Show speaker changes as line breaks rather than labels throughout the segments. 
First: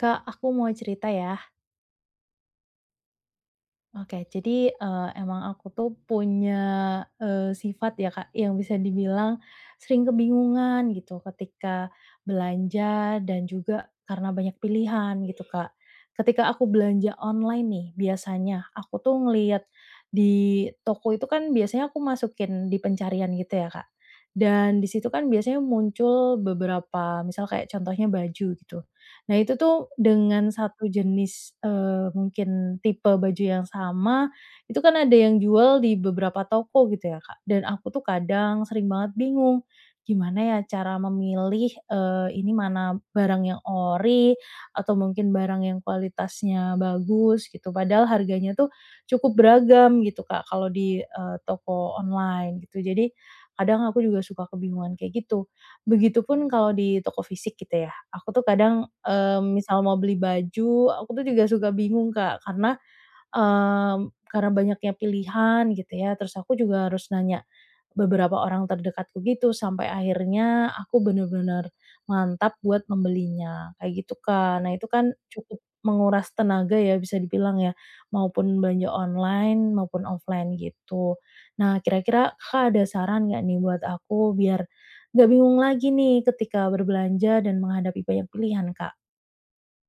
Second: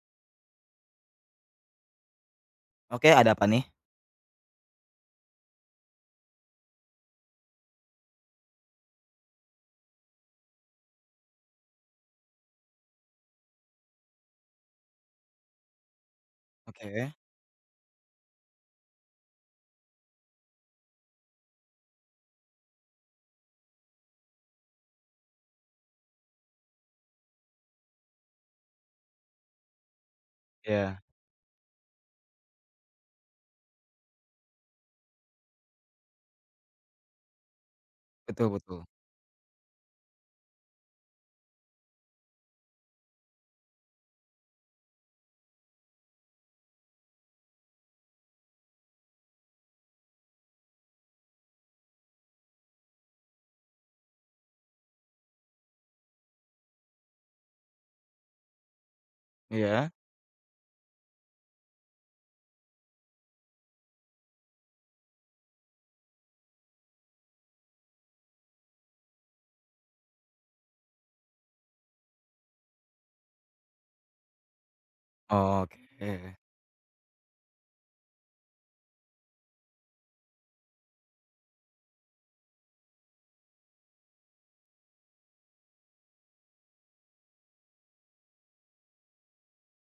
Kak, aku mau cerita ya.
Oke, ada apa nih?
Oke, jadi, emang aku tuh punya, sifat ya, Kak, yang bisa dibilang sering kebingungan gitu ketika belanja dan juga karena banyak pilihan gitu, Kak. Ketika aku
Oke.
belanja online nih biasanya, aku tuh ngelihat di toko itu kan biasanya aku masukin di pencarian gitu ya, Kak. Dan di situ kan biasanya muncul beberapa misal kayak contohnya baju gitu. Nah, itu tuh dengan satu
Iya,
jenis, mungkin tipe baju yang sama, itu kan ada yang jual di beberapa toko gitu ya, Kak. Dan aku tuh
betul,
kadang
betul.
sering banget bingung, gimana ya cara memilih, ini mana barang yang ori atau mungkin barang yang kualitasnya bagus gitu, padahal harganya tuh cukup beragam gitu, Kak, kalau di, toko online gitu. Jadi kadang aku juga suka kebingungan kayak gitu. Begitupun kalau di toko fisik gitu ya. Aku tuh kadang, misal
Iya,
mau beli baju, aku tuh juga suka bingung, Kak, karena karena banyaknya pilihan gitu ya, terus aku juga harus nanya beberapa orang terdekatku gitu, sampai akhirnya aku bener-bener mantap buat membelinya, kayak gitu, Kak. Nah, itu kan cukup menguras
oke.
tenaga ya bisa dibilang ya, maupun belanja online maupun offline gitu. Nah, kira-kira Kakak ada saran nggak nih buat aku biar nggak bingung lagi nih ketika berbelanja dan menghadapi banyak pilihan, Kak?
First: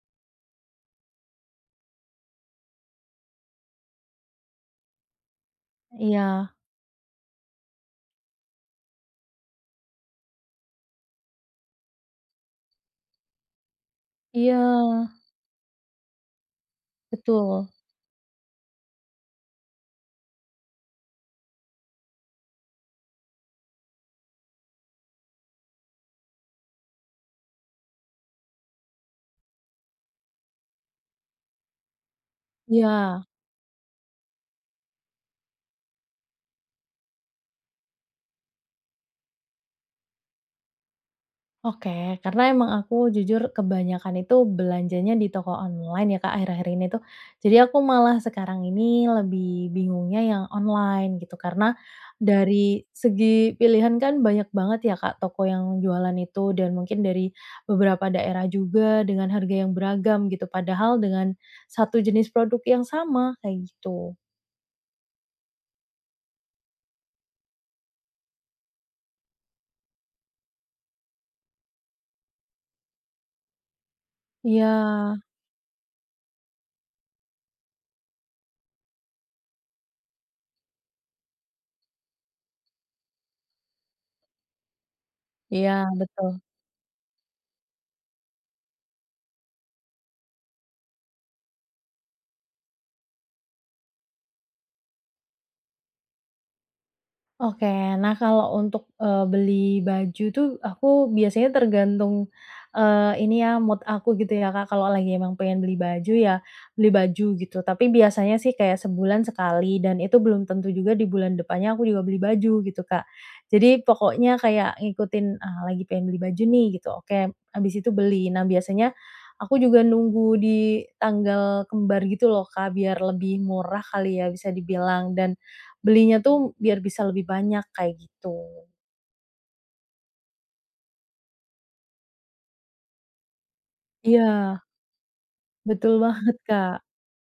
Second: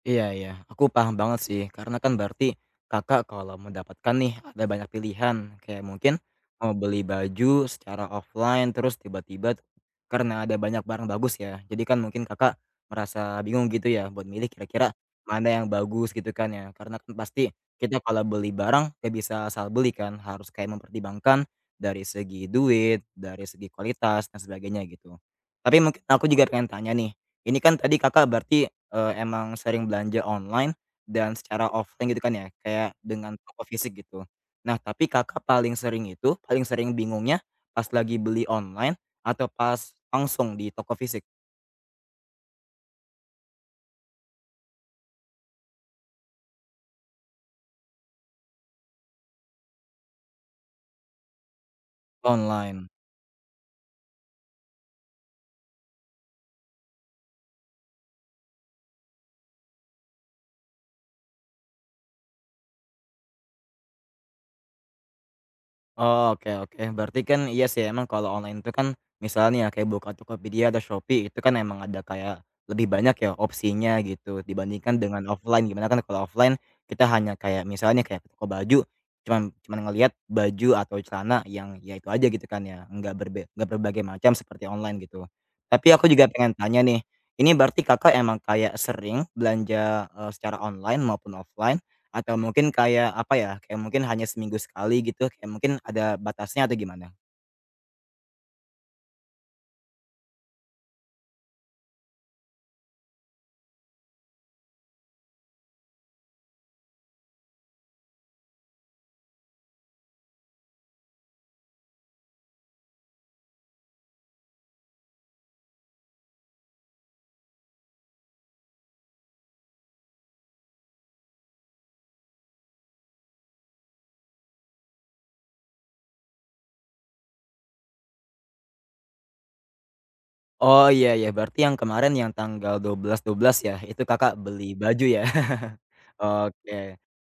Iya, iya, aku paham banget sih, karena kan berarti Kakak kalau mendapatkan nih ada banyak pilihan, kayak mungkin
Iya
mau beli baju secara offline terus tiba-tiba karena ada banyak barang bagus ya, jadi kan mungkin Kakak merasa bingung gitu ya buat milih
iya,
kira-kira mana yang bagus gitu kan ya, karena kan pasti
betul,
kita kalau beli barang nggak bisa asal beli kan, harus kayak mempertimbangkan dari segi duit, dari segi kualitas dan sebagainya gitu. Tapi mungkin aku juga pengen tanya nih, ini kan tadi Kakak berarti, emang sering belanja online dan secara offline gitu kan ya, kayak
iya.
dengan toko fisik gitu. Nah, tapi Kakak paling sering bingungnya pas lagi beli online atau pas langsung di toko fisik?
Oke, karena emang aku jujur kebanyakan itu belanjanya di toko online ya Kak, akhir-akhir ini tuh. Jadi aku malah sekarang ini lebih bingungnya yang online gitu, karena dari
Online.
segi pilihan kan banyak banget ya Kak, toko yang jualan itu dan mungkin dari beberapa daerah juga dengan harga yang beragam gitu, padahal dengan satu jenis produk yang sama, kayak gitu.
Oh, oke, oke. Berarti kan iya sih emang kalau online itu kan misalnya ya kayak buka Tokopedia atau Shopee itu kan emang ada kayak lebih banyak ya opsinya gitu
Iya,
dibandingkan dengan offline. Gimana kan kalau offline kita hanya kayak misalnya kayak ke toko baju cuman cuman ngelihat baju atau celana yang ya itu aja gitu kan ya, nggak berbagai macam seperti online gitu.
iya
Tapi aku juga
betul.
pengen tanya nih, ini berarti Kakak emang kayak sering belanja, secara online maupun offline? Atau mungkin kayak apa ya, kayak mungkin hanya seminggu sekali gitu, kayak mungkin ada batasnya atau gimana?
Oke, nah kalau untuk, beli baju tuh aku biasanya tergantung, ini ya mood aku gitu ya Kak, kalau lagi emang pengen beli baju ya beli baju gitu, tapi biasanya sih kayak sebulan sekali dan itu belum tentu juga di bulan depannya aku juga beli baju gitu Kak. Jadi pokoknya kayak ngikutin, ah, lagi pengen beli baju nih gitu, oke habis itu beli. Nah biasanya aku juga nunggu di tanggal kembar gitu loh Kak, biar lebih murah kali ya bisa dibilang dan belinya tuh biar bisa lebih banyak, kayak gitu.
Oh, iya, iya, berarti yang kemarin yang tanggal dua 12-12 ya, itu Kakak
Iya,
beli baju ya?
betul banget,
Oke.
Kak.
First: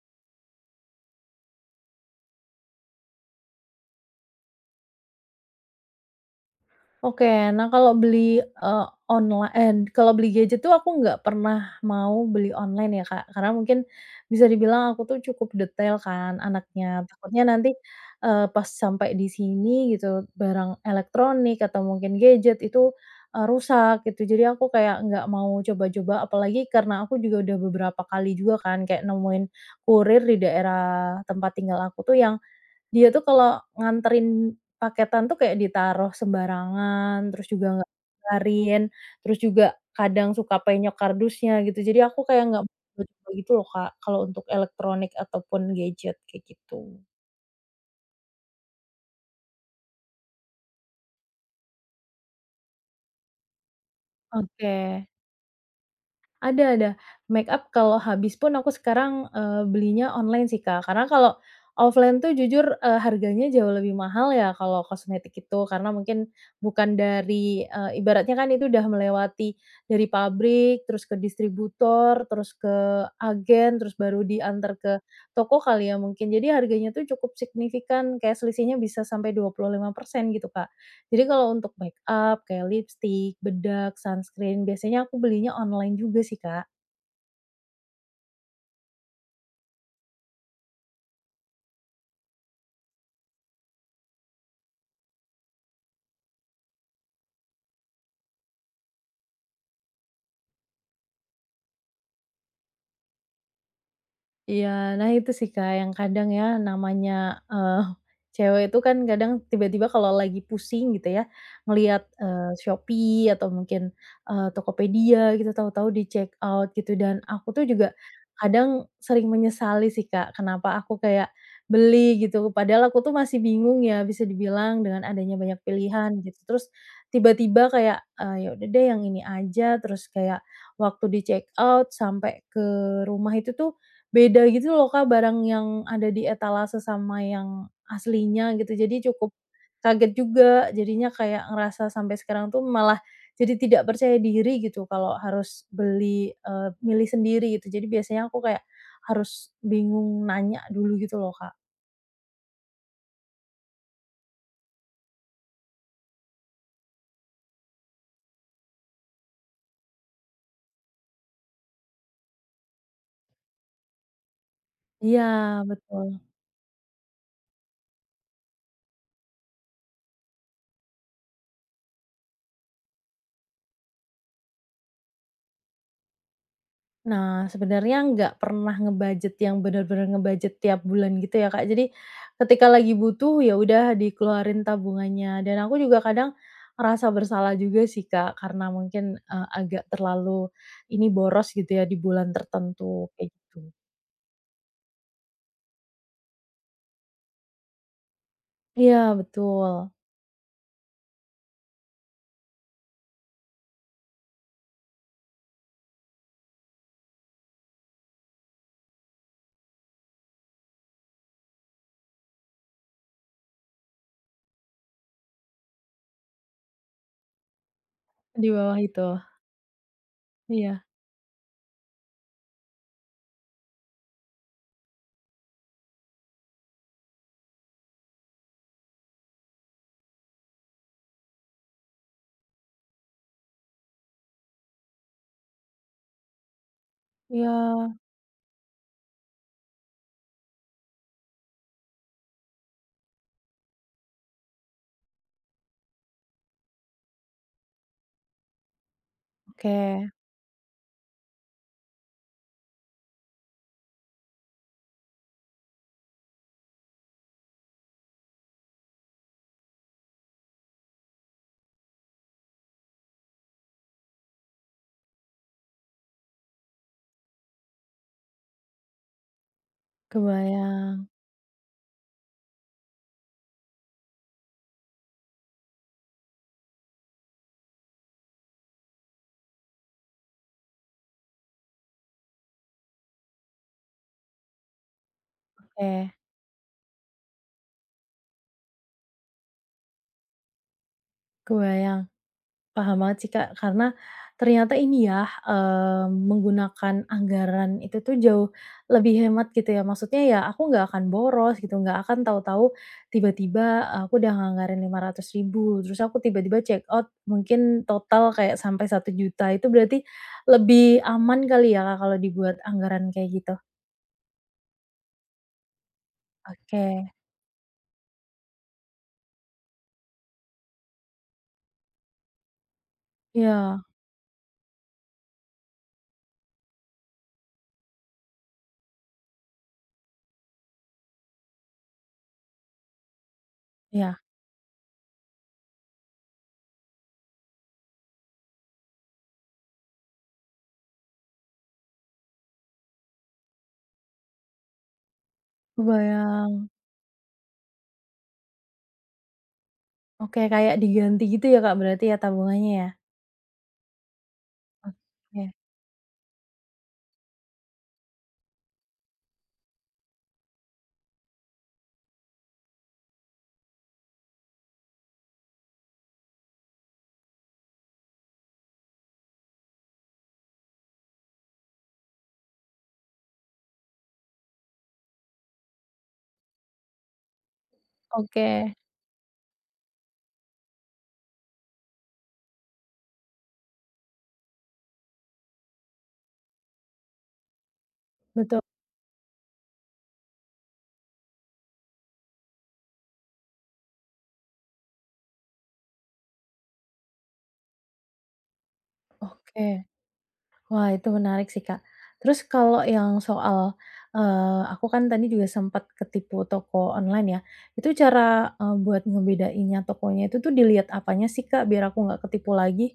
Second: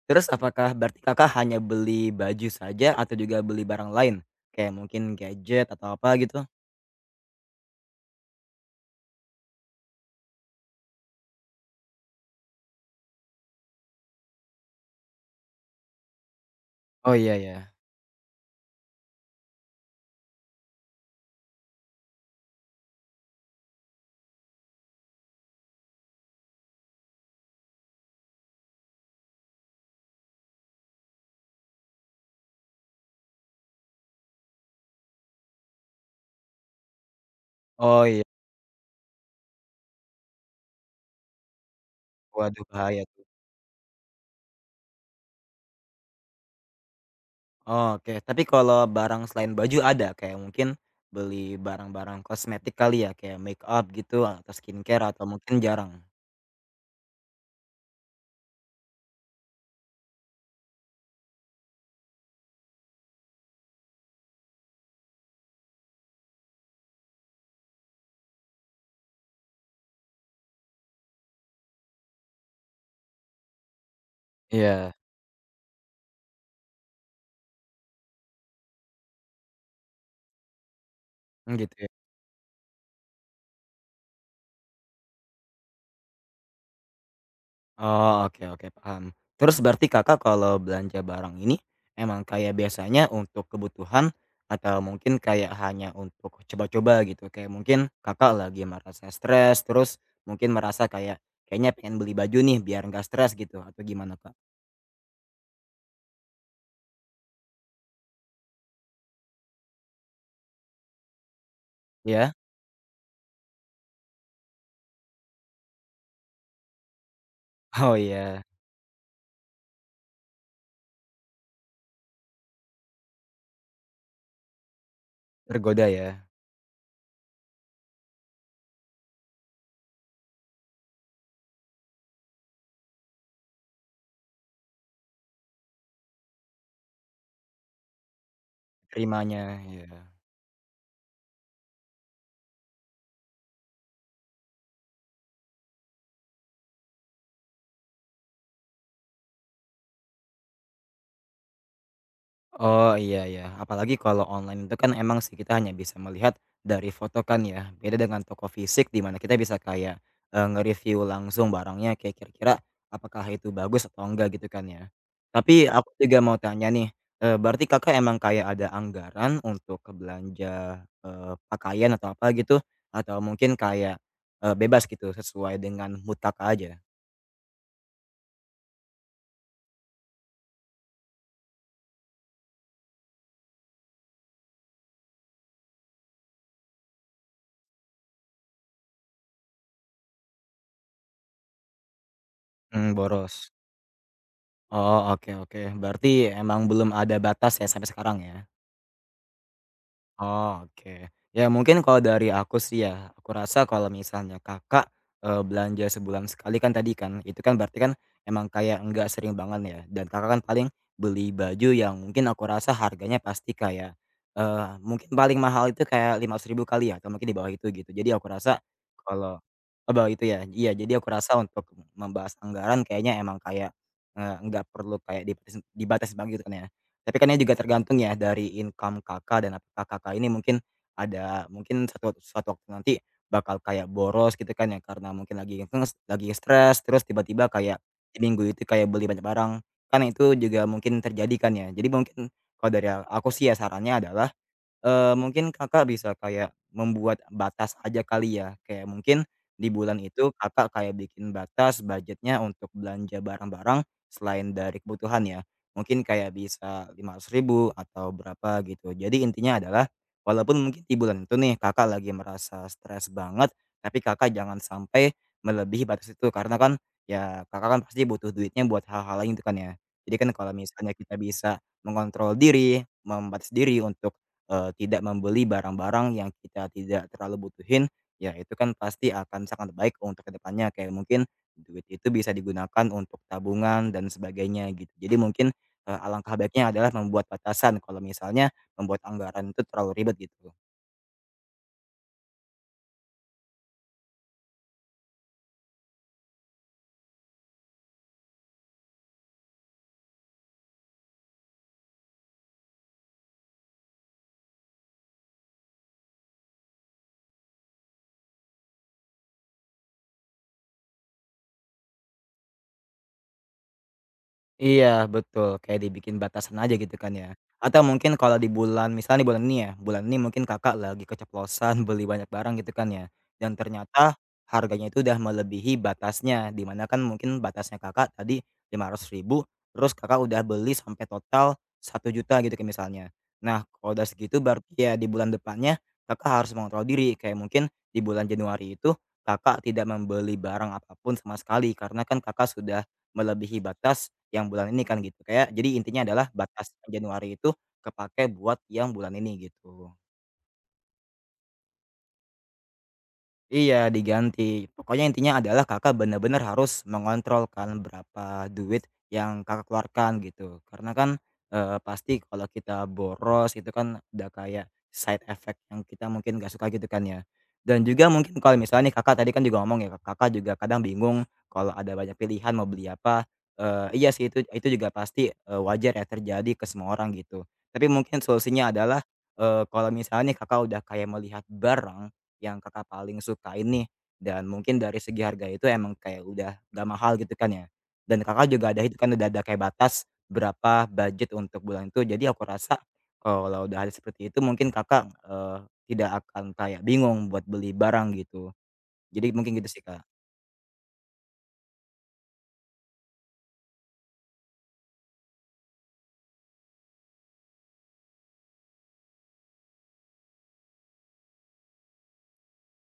Terus apakah berarti Kakak hanya beli baju saja atau juga beli barang lain? Kayak mungkin gadget atau apa gitu?
Oke, nah kalau beli, eee, onla en kalau beli gadget tuh aku nggak pernah mau beli online ya, Kak, karena mungkin bisa dibilang aku tuh cukup detail kan anaknya,
Oh, iya,
takutnya nanti,
ya.
pas sampai di sini gitu barang elektronik atau mungkin gadget itu, rusak gitu. Jadi aku kayak nggak mau coba-coba apalagi karena aku juga udah beberapa kali juga kan kayak nemuin kurir di daerah tempat tinggal aku tuh yang dia tuh kalau nganterin paketan tuh kayak ditaruh sembarangan, terus juga nggak
Oh iya,
ngabarin, terus juga kadang suka penyok kardusnya gitu. Jadi aku kayak nggak
waduh,
mau
bahaya tuh.
coba-coba gitu loh, Kak, kalau untuk elektronik ataupun gadget kayak gitu.
Oke, tapi kalau barang selain baju ada? Kayak mungkin beli barang-barang kosmetik kali ya, kayak make up gitu, atau
Oke.
skincare atau mungkin jarang?
Ada, makeup kalau habis pun aku sekarang, belinya online sih, Kak. Karena kalau offline tuh jujur, harganya jauh lebih mahal ya kalau kosmetik itu, karena mungkin bukan dari ibaratnya kan itu udah melewati dari pabrik, terus ke distributor, terus ke agen, terus baru diantar
Iya,
ke toko kali ya mungkin. Jadi harganya tuh cukup signifikan, kayak selisihnya bisa sampai 25% gitu, Kak. Jadi kalau
mmm,
untuk
gitu ya.
makeup kayak lipstik, bedak, sunscreen, biasanya aku belinya online juga sih, Kak.
Oh, oke, oke, paham. Terus berarti Kakak kalau belanja barang ini, emang kayak biasanya untuk kebutuhan atau mungkin kayak hanya untuk coba-coba gitu? Kayak mungkin Kakak lagi merasa stres, terus mungkin merasa kayak, kayaknya pengen beli baju nih biar nggak stres gitu, atau gimana, Kak?
Iya, nah itu sih Kak yang kadang ya namanya, cewek itu kan kadang tiba-tiba kalau lagi pusing gitu ya, ngelihat,
Iya?
Shopee atau mungkin, Tokopedia gitu tahu-tahu di check out gitu dan aku tuh juga
Oh, iya.
kadang sering menyesali sih Kak kenapa aku kayak beli gitu padahal aku tuh masih bingung ya bisa dibilang dengan adanya banyak
Tergoda
pilihan
ya,
gitu terus tiba-tiba kayak, ya udah deh yang ini aja terus kayak waktu di check out sampai ke rumah itu tuh beda gitu loh Kak, barang yang ada di etalase sama yang aslinya gitu, jadi cukup
terimanya, ya.
kaget juga, jadinya kayak ngerasa sampai sekarang tuh malah jadi tidak percaya diri gitu kalau harus beli, milih sendiri gitu. Jadi biasanya aku kayak harus bingung nanya dulu gitu loh Kak.
Oh, iya ya. Apalagi kalau online itu kan emang sih kita hanya bisa melihat dari foto kan ya. Beda dengan toko fisik di mana kita bisa kayak, nge-review langsung barangnya kayak kira-kira apakah itu bagus atau enggak gitu kan ya.
Iya,
Tapi aku
betul.
juga mau tanya nih, berarti Kakak emang kayak ada anggaran untuk ke belanja, pakaian atau apa gitu? Atau mungkin kayak, bebas gitu sesuai dengan mood Kakak aja?
Nah, sebenarnya nggak pernah ngebudget yang benar-benar ngebudget tiap bulan gitu ya, Kak. Jadi, ketika lagi butuh, ya udah dikeluarin tabungannya. Dan aku juga kadang ngerasa bersalah juga sih, Kak, karena mungkin, agak terlalu ini boros gitu ya di bulan
Hmm,
tertentu, kayak
boros.
gitu.
Oh, oke, oke. Berarti emang belum ada batas ya sampai sekarang ya?
Iya, betul.
Oh, oke. Ya mungkin kalau dari aku sih ya, aku rasa kalau misalnya Kakak, belanja sebulan sekali kan tadi kan, itu kan berarti kan emang kayak nggak sering banget ya dan Kakak kan paling beli baju yang mungkin aku rasa harganya pasti kayak, mungkin paling mahal itu kayak rp ribu kali ya atau mungkin di bawah itu gitu. Jadi aku
Di
rasa
bawah itu.
kalau oh, bawah itu ya? Iya,
Iya.
jadi aku rasa untuk membahas anggaran kayaknya emang kayak, nggak perlu kayak dibatasi banget gitu kan ya? Tapi kan ini juga tergantung ya dari income Kakak dan apakah Kakak ini mungkin ada mungkin suatu suatu waktu nanti bakal kayak boros gitu kan ya karena mungkin lagi stres terus tiba-tiba
Iya,
kayak di minggu itu kayak beli banyak barang, kan itu juga mungkin terjadi kan ya. Jadi mungkin kalau dari aku sih ya sarannya adalah mungkin Kakak bisa kayak membuat batas aja kali ya, kayak mungkin di
oke.
bulan itu Kakak kayak bikin batas budgetnya untuk belanja barang-barang selain dari kebutuhan ya. Mungkin kayak bisa 500.000 atau berapa gitu. Jadi intinya adalah walaupun mungkin di bulan itu nih Kakak lagi merasa stres banget, tapi Kakak jangan sampai melebihi batas itu karena kan ya Kakak kan pasti butuh duitnya buat hal-hal lain itu kan ya. Jadi kan kalau misalnya
Kebayang.
kita bisa mengontrol diri, membatasi diri untuk tidak membeli barang-barang yang kita tidak terlalu butuhin, ya itu kan pasti akan sangat baik untuk kedepannya kayak mungkin duit itu bisa digunakan untuk tabungan dan sebagainya gitu. Jadi mungkin,
Oke,
alangkah baiknya adalah membuat batasan kalau misalnya membuat anggaran itu terlalu ribet gitu.
kebayang. Paham banget sih, Kak, karena ternyata ini ya, menggunakan anggaran itu tuh jauh lebih hemat gitu ya. Maksudnya ya aku nggak akan boros gitu, nggak akan tahu-tahu tiba-tiba aku udah nganggarin Rp500.000 terus aku tiba-tiba check out mungkin total kayak sampai Rp1.000.000 itu berarti lebih aman kali ya, Kak, kalau dibuat anggaran kayak gitu?
Iya, betul, kayak dibikin batasan aja gitu
Oke,
kan ya. Atau mungkin kalau di bulan misalnya di bulan ini ya, bulan ini mungkin Kakak lagi keceplosan beli banyak barang gitu kan ya, dan
iya
ternyata harganya itu udah melebihi batasnya, di mana kan mungkin batasnya Kakak tadi 500.000 terus Kakak udah beli sampai total 1 juta gitu kan misalnya. Nah, kalau udah
iya,
segitu berarti ya di bulan depannya Kakak harus mengontrol diri, kayak mungkin di bulan Januari itu Kakak tidak membeli barang apapun sama sekali karena kan Kakak sudah melebihi batas yang bulan ini kan gitu, kayak jadi intinya adalah
kebayang.
batas Januari itu kepake buat yang bulan ini gitu.
Oke, kayak diganti gitu ya, Kak, berarti ya tabungannya ya?
Iya, diganti. Pokoknya intinya
Oke
adalah Kakak benar-benar harus mengontrol kan berapa duit yang Kakak keluarkan gitu. Karena kan, pasti kalau kita boros itu kan udah kayak side effect yang kita mungkin nggak suka gitu kan ya. Dan juga mungkin kalau misalnya nih Kakak tadi kan juga ngomong ya, Kakak juga kadang bingung kalau ada banyak pilihan mau beli apa, iya sih itu juga pasti, wajar ya terjadi ke semua orang gitu. Tapi mungkin
oke,
solusinya adalah, kalau misalnya Kakak udah kayak melihat barang yang Kakak paling sukain nih? Dan mungkin dari segi harga itu emang kayak udah mahal gitu kan ya. Dan Kakak
betul.
juga ada itu kan udah ada kayak batas berapa budget untuk bulan itu. Jadi aku rasa kalau udah ada seperti itu mungkin Kakak, tidak akan kayak bingung buat beli barang gitu. Jadi mungkin gitu
Oke.
sih, Kak.
Wah, itu menarik sih, Kak. Terus kalau yang soal, aku kan tadi juga sempat ketipu toko online ya, itu cara, buat ngebedainnya tokonya itu tuh dilihat apanya sih, Kak, biar aku nggak ketipu lagi?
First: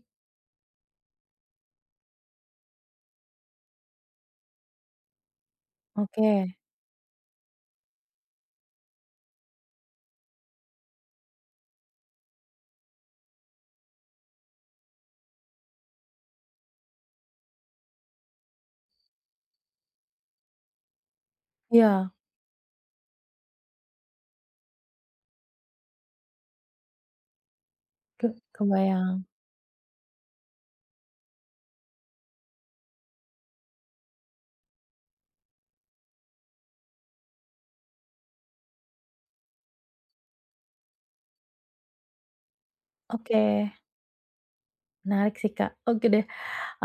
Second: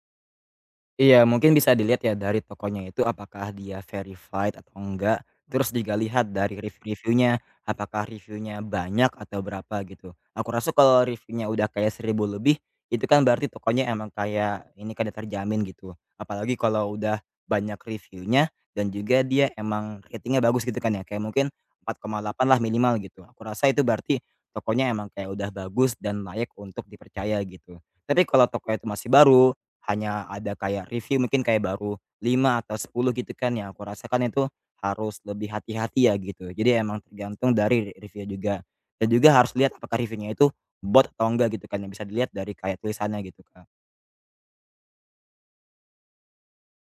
Iya, mungkin bisa dilihat ya dari tokonya itu apakah dia verified atau enggak, terus juga lihat
Oke.
dari review-reviewnya, apakah reviewnya banyak atau berapa gitu. Aku rasa kalau reviewnya udah kayak 1.000 lebih, itu kan berarti tokonya emang kayak ini kan terjamin gitu. Apalagi kalau udah banyak reviewnya dan juga dia emang ratingnya bagus gitu kan ya, kayak mungkin
Iya,
4,8 lah minimal gitu. Aku rasa itu berarti tokonya emang kayak udah bagus dan layak untuk dipercaya gitu. Tapi
ke
kalau toko itu masih
kebayang.
baru, hanya ada kayak review mungkin kayak baru 5 atau 10 gitu kan ya aku rasakan itu harus lebih hati-hati ya gitu. Jadi emang tergantung dari review juga. Dan juga harus lihat apakah reviewnya itu bot atau enggak gitu kan yang bisa dilihat dari kayak tulisannya gitu, Kak.
Oke, menarik sih, Kak. Oke deh,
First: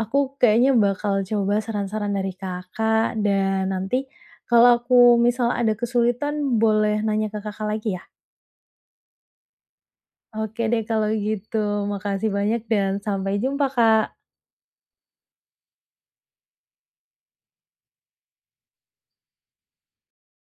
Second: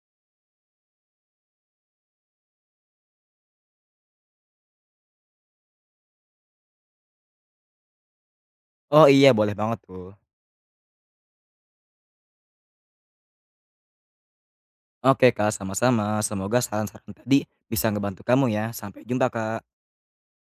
aku kayaknya bakal coba saran-saran dari Kakak dan nanti kalau aku misal ada kesulitan boleh nanya ke Kakak lagi ya?
Oh, iya, boleh banget tuh.
Oke deh kalau gitu, makasih banyak dan sampai jumpa, Kak.
Oke, Kak, sama-sama. Semoga saran-saran tadi bisa ngebantu kamu ya. Sampai jumpa, Kak.